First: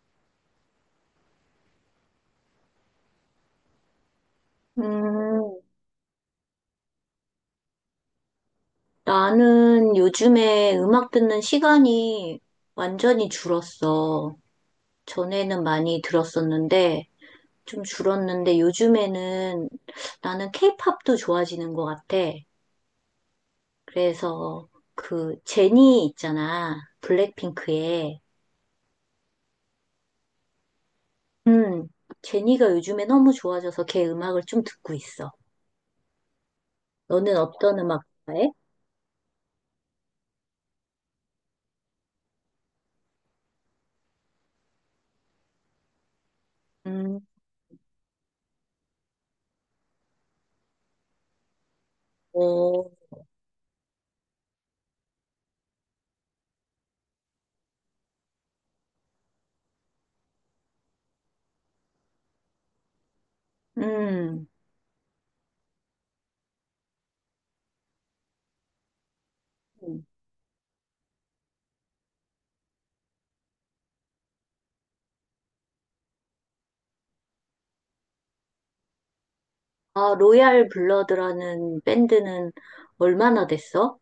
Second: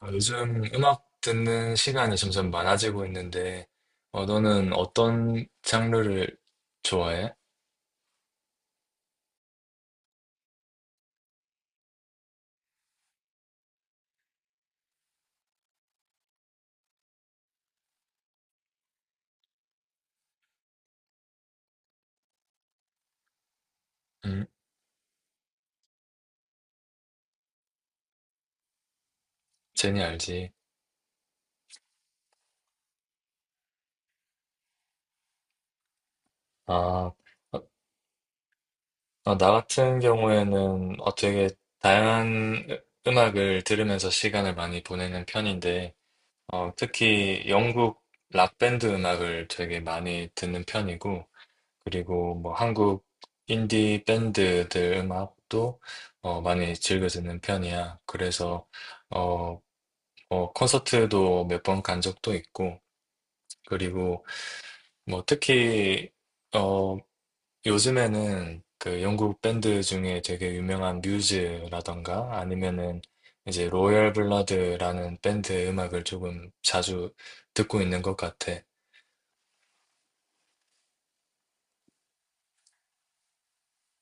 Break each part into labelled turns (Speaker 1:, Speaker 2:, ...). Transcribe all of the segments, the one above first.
Speaker 1: 요즘 음악 듣는 시간이 점점 많아지고 있는데, 너는 어떤
Speaker 2: 음,
Speaker 1: 장르를 좋아해?
Speaker 2: 나는 요즘에 음악 듣는 시간이 완전히 줄었어. 전에는 많이 들었었는데, 좀 줄었는데, 요즘에는 나는 케이팝도 좋아지는 것 같아.
Speaker 1: 음,
Speaker 2: 그래서 그 제니 있잖아. 블랙핑크의.
Speaker 1: 제니 알지?
Speaker 2: 음, 제니가 요즘에 너무 좋아져서 걔 음악을 좀 듣고 있어.
Speaker 1: 아,
Speaker 2: 너는
Speaker 1: 어,
Speaker 2: 어떤 음악 좋아해?
Speaker 1: 나 같은 경우에는 되게 다양한 음악을 들으면서 시간을 많이 보내는 편인데,
Speaker 2: 음.
Speaker 1: 특히 영국 락 밴드 음악을 되게 많이 듣는 편이고, 그리고 뭐
Speaker 2: 어,
Speaker 1: 한국 인디 밴드들 음악도 많이 즐겨 듣는 편이야. 그래서 어, 콘서트도 몇 번 간 적도 있고, 그리고
Speaker 2: 음.
Speaker 1: 뭐 특히 어, 요즘에는 그 영국 밴드 중에 되게 유명한 뮤즈라던가 아니면은 이제 로열 블러드라는 밴드 음악을 조금 자주 듣고 있는 것 같아.
Speaker 2: 아, 로얄 블러드라는 밴드는 얼마나 됐어?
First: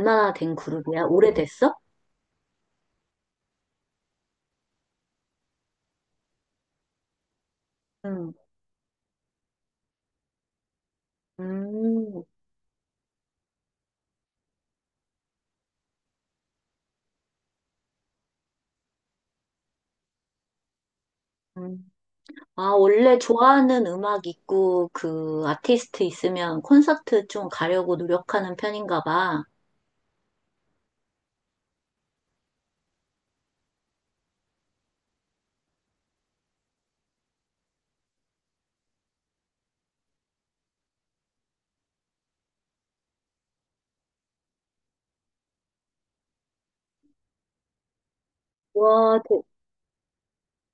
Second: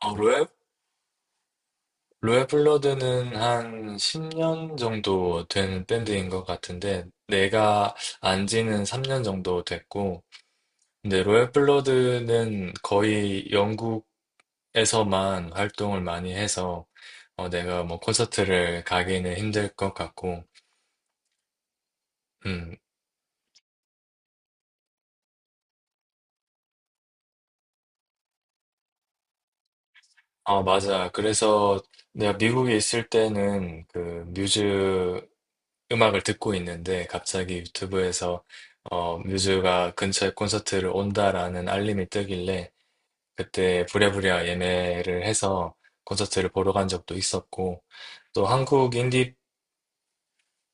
Speaker 1: 어, 로얄?
Speaker 2: 된 그룹이야? 오래됐어?
Speaker 1: 로얄 블러드는 한 10년 정도 된 밴드인 것 같은데, 내가
Speaker 2: 응.
Speaker 1: 안 지는 3년 정도 됐고, 근데 로얄
Speaker 2: 음.
Speaker 1: 블러드는 거의 영국에서만 활동을 많이 해서, 내가 뭐 콘서트를 가기는 힘들 것 같고,
Speaker 2: 음. 아,
Speaker 1: 음,
Speaker 2: 원래 좋아하는 음악 있고 그 아티스트 있으면 콘서트 좀 가려고 노력하는 편인가 봐.
Speaker 1: 아, 맞아. 그래서 내가 미국에 있을 때는 그 뮤즈 음악을 듣고 있는데 갑자기 유튜브에서 뮤즈가 근처에 콘서트를 온다라는 알림이 뜨길래 그때 부랴부랴 예매를 해서 콘서트를 보러 간 적도 있었고 또 한국
Speaker 2: 와,
Speaker 1: 인디
Speaker 2: 대,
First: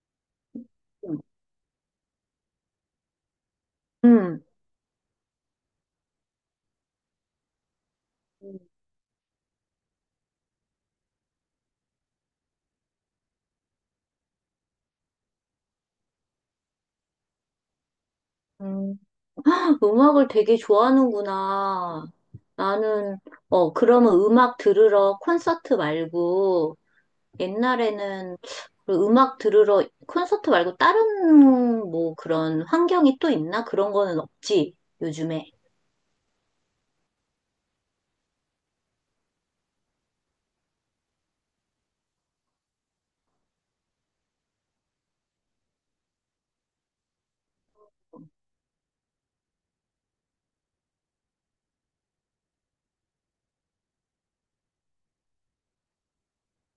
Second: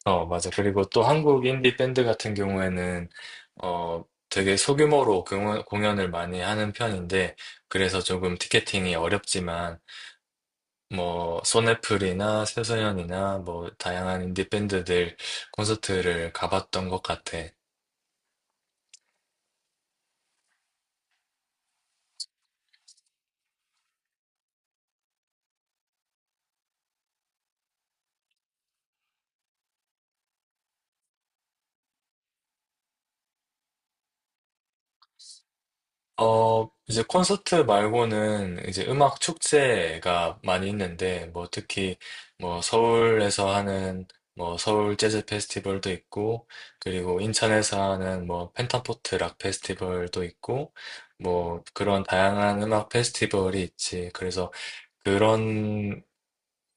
Speaker 1: 어 맞아 그리고 또
Speaker 2: 음.
Speaker 1: 한국 인디 밴드 같은 경우에는 어
Speaker 2: 음.
Speaker 1: 되게 소규모로 공연을 많이 하는 편인데 그래서 조금 티켓팅이 어렵지만 뭐 소네플이나 새소년이나 뭐 다양한 인디 밴드들 콘서트를 가봤던 것 같아.
Speaker 2: 음. 음악을 되게 좋아하는구나. 나는, 그러면 음악 들으러 콘서트 말고 옛날에는 그 음악 들으러 콘서트 말고 다른 뭐 그런 환경이 또 있나? 그런 거는 없지, 요즘에.
Speaker 1: 어, 이제 콘서트 말고는 이제 음악 축제가 많이 있는데 뭐 특히 뭐 서울에서 하는 뭐 서울 재즈 페스티벌도 있고 그리고 인천에서 하는 뭐 펜타포트 락 페스티벌도 있고 뭐 그런 다양한 음악 페스티벌이 있지. 그래서 그런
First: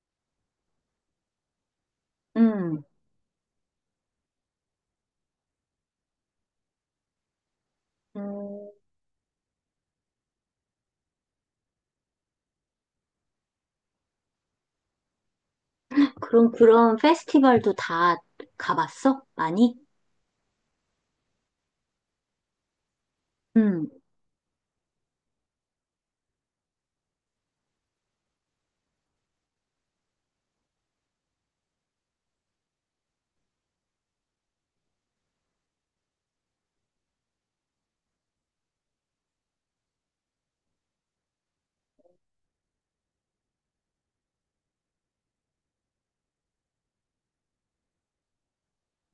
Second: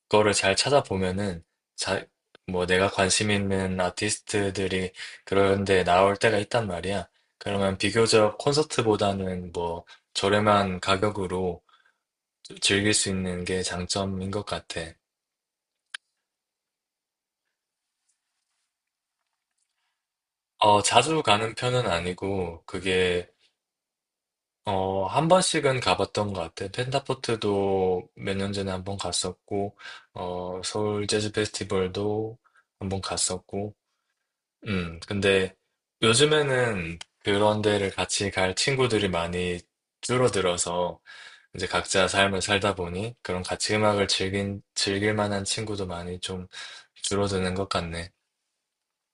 Speaker 1: 거를 잘 찾아보면은 자, 뭐
Speaker 2: 음.
Speaker 1: 내가 관심 있는 아티스트들이 그런 데 나올 때가 있단 말이야. 그러면 비교적
Speaker 2: 음.
Speaker 1: 콘서트보다는 뭐 저렴한 가격으로 즐길 수 있는 게 장점인 것 같아.
Speaker 2: 그럼 그런 페스티벌도 다 가봤어? 많이?
Speaker 1: 어, 자주 가는 편은 아니고 그게
Speaker 2: 음.
Speaker 1: 어, 한 번씩은 가봤던 것 같아. 펜타포트도 몇 년 전에 한번 갔었고, 서울 재즈 페스티벌도 한번 갔었고, 근데 요즘에는 그런 데를 같이 갈 친구들이 많이 줄어들어서 이제 각자 삶을 살다 보니 그런 같이 즐길 만한 친구도 많이 좀 줄어드는 것 같네.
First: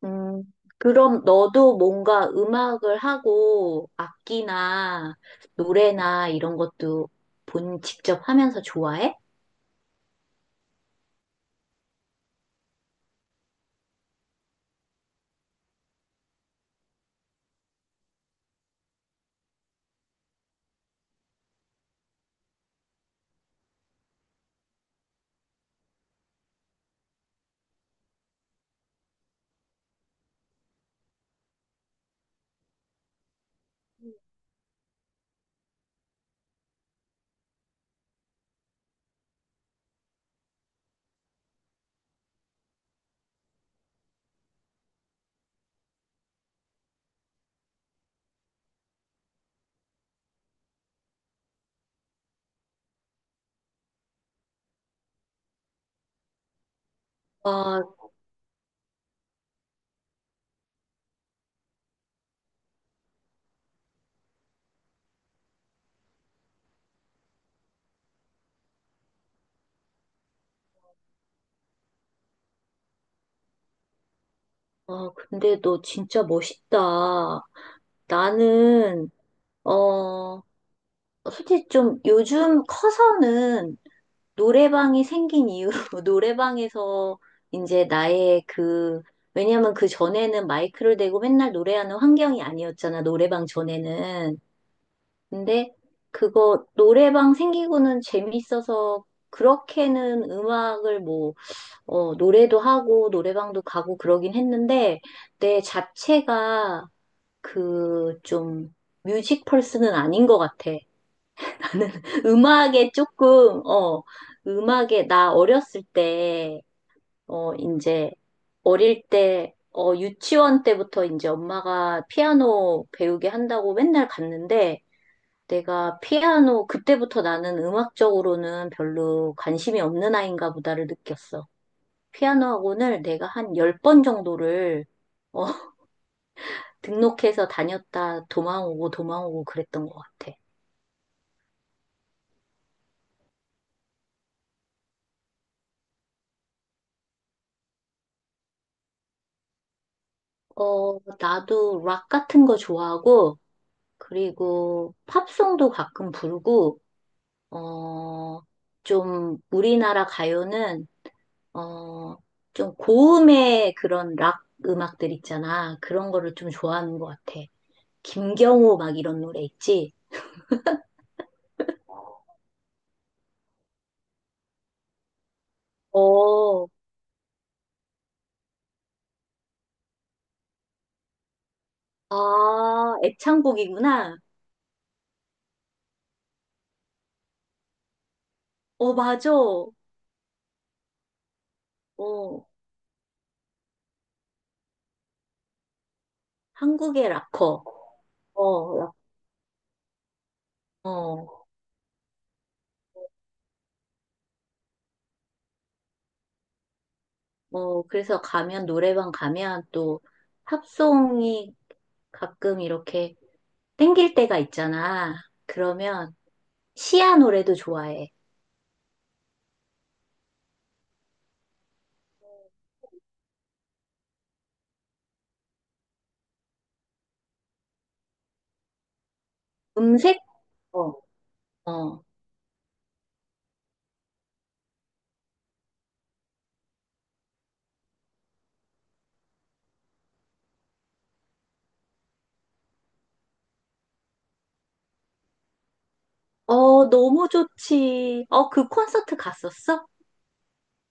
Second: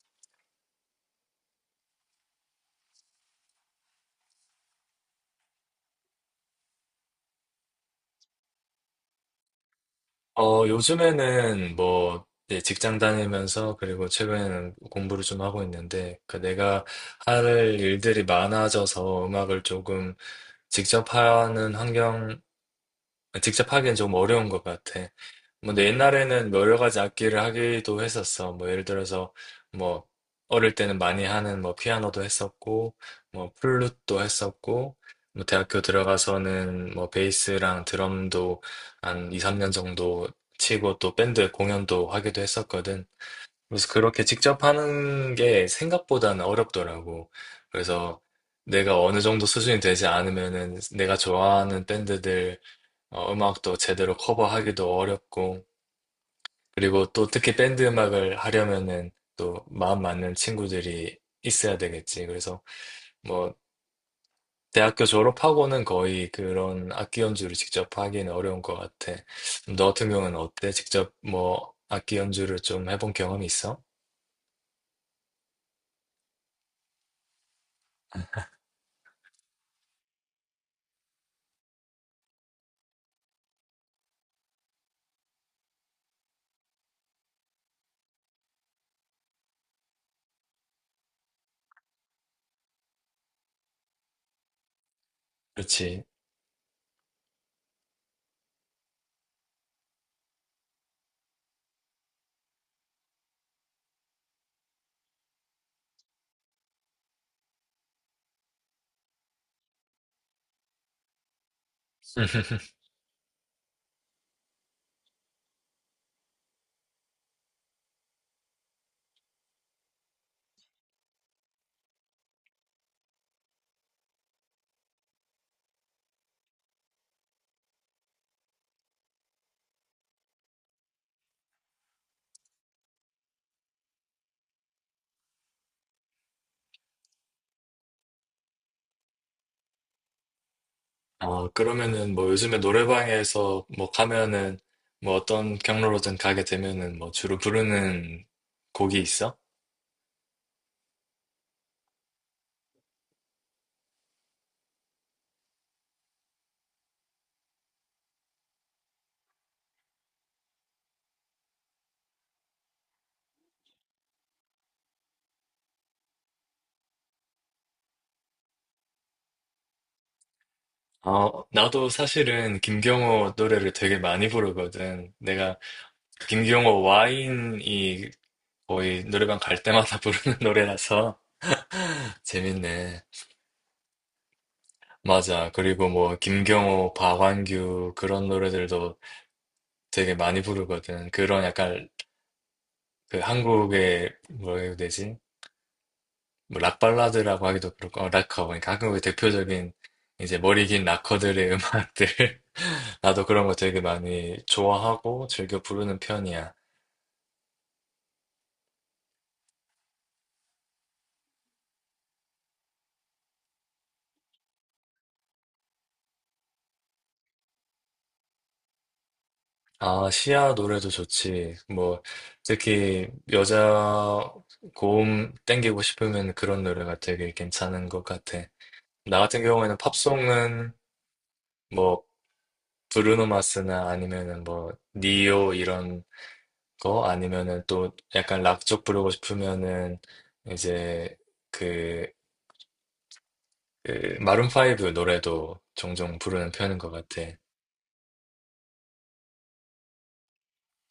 Speaker 2: 음. 그럼 너도 뭔가 음악을 하고 악기나 노래나 이런 것도 본 직접 하면서 좋아해?
Speaker 1: 어, 요즘에는 뭐 이제 직장 다니면서 그리고 최근에는 공부를 좀 하고 있는데 그 내가 할 일들이 많아져서 음악을 조금 직접 하는 환경, 직접 하기엔 좀 어려운 것 같아. 뭐, 내 옛날에는 뭐 여러 가지 악기를 하기도 했었어. 뭐, 예를 들어서, 뭐, 어릴 때는 많이 하는 뭐, 피아노도 했었고, 뭐, 플룻도 했었고, 뭐, 대학교 들어가서는 뭐, 베이스랑 드럼도 한 2, 3년 정도 치고 또 밴드 공연도 하기도 했었거든. 그래서 그렇게 직접 하는 게 생각보다는 어렵더라고. 그래서 내가 어느 정도 수준이 되지 않으면은 내가 좋아하는 밴드들 음악도 제대로 커버하기도 어렵고, 그리고 또 특히
Speaker 2: 아,
Speaker 1: 밴드 음악을 하려면은 또 마음 맞는 친구들이 있어야 되겠지. 그래서 뭐 대학교 졸업하고는 거의 그런 악기 연주를 직접 하기는 어려운 것 같아. 너 같은 경우는 어때? 직접 뭐 악기 연주를 좀 해본 경험이 있어?
Speaker 2: 아, 근데 너 진짜 멋있다. 나는, 어, 솔직히 좀 요즘 커서는 노래방이 생긴 이유, 노래방에서 이제 나의 그, 왜냐면 그 전에는 마이크를 대고 맨날 노래하는 환경이 아니었잖아, 노래방 전에는. 근데
Speaker 1: 그렇지.
Speaker 2: 그거 노래방 생기고는 재밌어서 그렇게는 음악을 뭐, 노래도 하고 노래방도 가고 그러긴 했는데 내 자체가 그 좀 뮤직 펄스는 아닌 것 같아. 음악에 조금, 어, 음악에, 나 어렸을 때, 어, 이제, 어릴 때, 어, 유치원 때부터 이제 엄마가 피아노 배우게 한다고 맨날 갔는데, 내가 피아노, 그때부터 나는 음악적으로는 별로 관심이 없는 아이인가 보다를 느꼈어. 피아노 학원을 내가 한 10번 정도를, 어, 등록해서 다녔다, 도망오고 도망오고 그랬던 것 같아.
Speaker 1: 어, 그러면은 뭐 요즘에 노래방에서 뭐 가면은 뭐 어떤 경로로든 가게 되면은 뭐 주로 부르는 곡이 있어?
Speaker 2: 어, 나도 락 같은 거 좋아하고, 그리고 팝송도 가끔 부르고, 어, 좀 우리나라 가요는, 어, 좀 고음의 그런 락 음악들 있잖아. 그런 거를 좀 좋아하는 것 같아. 김경호 막 이런 노래 있지?
Speaker 1: 어, 나도 사실은 김경호 노래를 되게 많이 부르거든. 내가
Speaker 2: 어,
Speaker 1: 김경호 와인이 거의 노래방 갈 때마다 부르는 노래라서
Speaker 2: 아,
Speaker 1: 재밌네.
Speaker 2: 애창곡이구나.
Speaker 1: 맞아. 그리고 뭐 김경호, 박완규 그런
Speaker 2: 어,
Speaker 1: 노래들도
Speaker 2: 맞아.
Speaker 1: 되게 많이 부르거든. 그런 약간
Speaker 2: 어,
Speaker 1: 그 한국의 뭐라 해야 되지? 뭐
Speaker 2: 한국의
Speaker 1: 락발라드라고
Speaker 2: 락커.
Speaker 1: 하기도 그렇고 어, 락커 그러니까
Speaker 2: 어, 락-
Speaker 1: 한국의 대표적인 이제 머리 긴
Speaker 2: 어,
Speaker 1: 락커들의 음악들 나도 그런 거 되게 많이 좋아하고 즐겨 부르는 편이야.
Speaker 2: 어, 그래서 가면, 노래방 가면 또 팝송이 가끔 이렇게 땡길 때가 있잖아. 그러면 시아 노래도 좋아해.
Speaker 1: 아, 시아 노래도 좋지. 뭐, 특히 여자 고음 땡기고 싶으면 그런 노래가 되게 괜찮은 것 같아. 나 같은 경우에는
Speaker 2: 음색?
Speaker 1: 팝송은
Speaker 2: 어,
Speaker 1: 뭐,
Speaker 2: 어.
Speaker 1: 브루노 마스나 아니면은 뭐, 니오 이런 거 아니면은 또 약간 락 쪽 부르고 싶으면은 이제 그, 그 마룬 파이브 노래도 종종 부르는 편인
Speaker 2: 어,
Speaker 1: 것 같아.
Speaker 2: 너무 좋지. 어, 그 콘서트 갔었어?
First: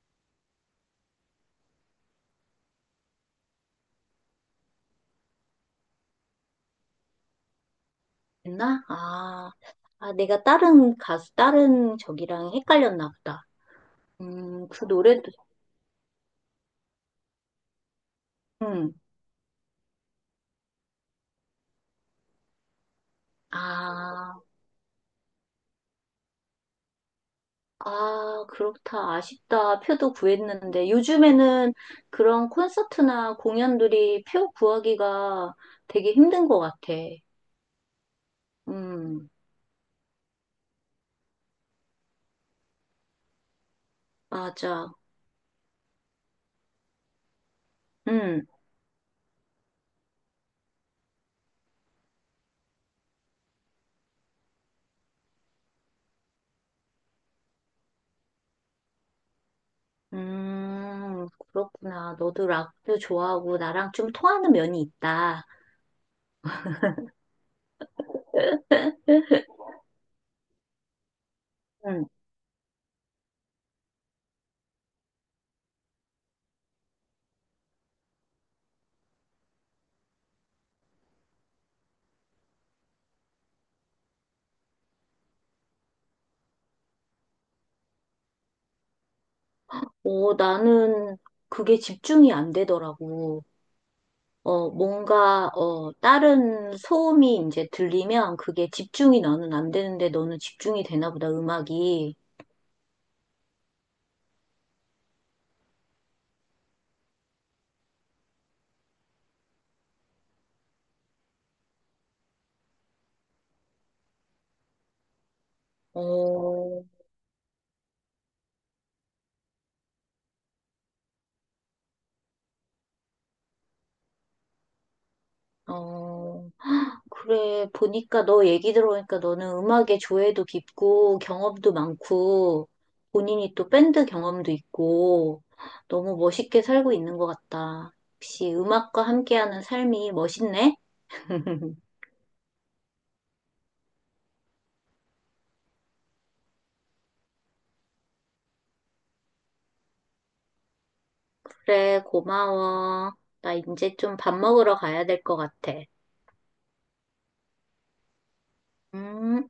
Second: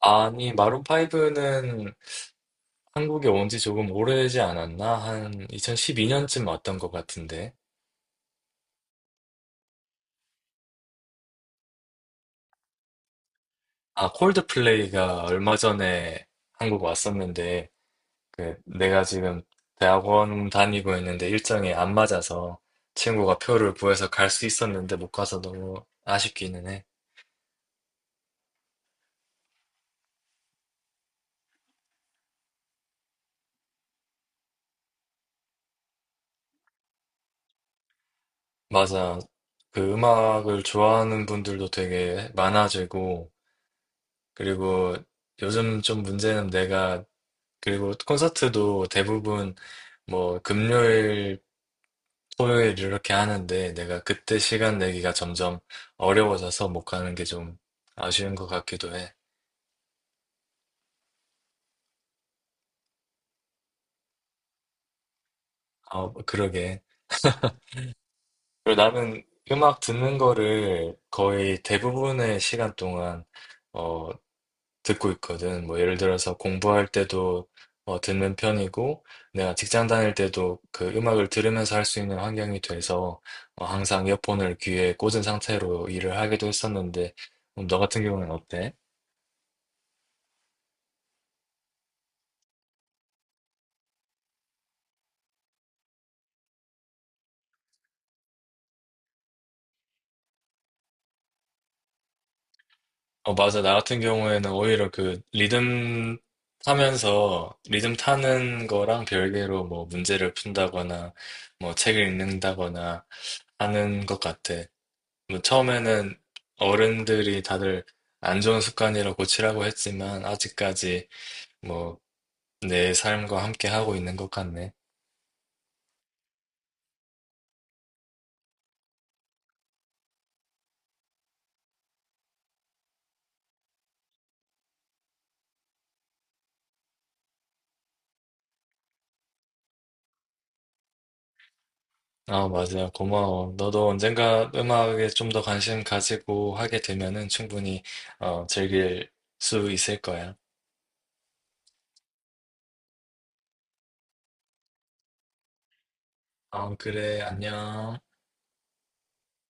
Speaker 1: 아니, 마룬 파이브는 한국에 온 지 조금 오래지 않았나? 한 2012년쯤 왔던 것 같은데.
Speaker 2: 했나? 아, 아, 내가 다른 가수, 다른 저기랑 헷갈렸나 보다.
Speaker 1: 아,
Speaker 2: 그
Speaker 1: 콜드플레이가
Speaker 2: 노래도,
Speaker 1: 얼마 전에 한국 왔었는데, 그,
Speaker 2: 음.
Speaker 1: 내가 지금 대학원 다니고 있는데 일정이 안 맞아서 친구가 표를 구해서 갈
Speaker 2: 아,
Speaker 1: 수 있었는데 못 가서 너무 아쉽기는 해.
Speaker 2: 아, 그렇다. 아쉽다. 표도 구했는데. 요즘에는 그런 콘서트나 공연들이 표 구하기가 되게 힘든 것 같아.
Speaker 1: 맞아.
Speaker 2: 음,
Speaker 1: 그 음악을 좋아하는 분들도 되게 많아지고,
Speaker 2: 맞아.
Speaker 1: 그리고 요즘 좀 문제는 내가, 그리고
Speaker 2: 음.
Speaker 1: 콘서트도 대부분 뭐 금요일 토요일 이렇게 하는데 내가 그때 시간 내기가 점점 어려워져서 못 가는 게 좀 아쉬운 것 같기도 해.
Speaker 2: 음, 그렇구나. 너도 락도 좋아하고 나랑 좀 통하는 면이 있다.
Speaker 1: 아, 그러게. 그리고 나는
Speaker 2: 네?
Speaker 1: 음악 듣는 거를 거의
Speaker 2: 응.
Speaker 1: 대부분의 시간 동안 어, 듣고 있거든. 뭐 예를 들어서 공부할 때도 듣는 편이고 내가 직장 다닐 때도 그 음악을 들으면서 할 수 있는 환경이 돼서 항상 이어폰을 귀에 꽂은 상태로 일을 하기도 했었는데 너 같은 경우는 어때?
Speaker 2: 어, 나는 그게 집중이 안 되더라고. 어, 뭔가, 어, 다른 소음이 이제 들리면 그게 집중이 나는 안 되는데 너는 집중이 되나 보다, 음악이.
Speaker 1: 어, 맞아. 나 같은 경우에는 오히려 그 리듬 타면서 리듬 타는 거랑 별개로 뭐 문제를 푼다거나 뭐 책을 읽는다거나 하는 것 같아. 뭐 처음에는
Speaker 2: 어,
Speaker 1: 어른들이 다들 안 좋은 습관이라 고치라고 했지만 아직까지 뭐 내 삶과 함께 하고 있는 것 같네.
Speaker 2: 어, 그래, 보니까 너 얘기 들어보니까 너는 음악에 조예도 깊고 경험도 많고 본인이 또 밴드 경험도 있고 너무 멋있게 살고 있는 것 같다. 역시 음악과 함께하는 삶이 멋있네?
Speaker 1: 아, 맞아. 고마워. 너도 언젠가 음악에 좀 더 관심 가지고 하게 되면은 충분히 즐길 수 있을 거야.
Speaker 2: 그래, 고마워. 나 이제 좀 밥 먹으러 가야 될 것 같아.
Speaker 1: 아, 그래, 안녕.
Speaker 2: 음.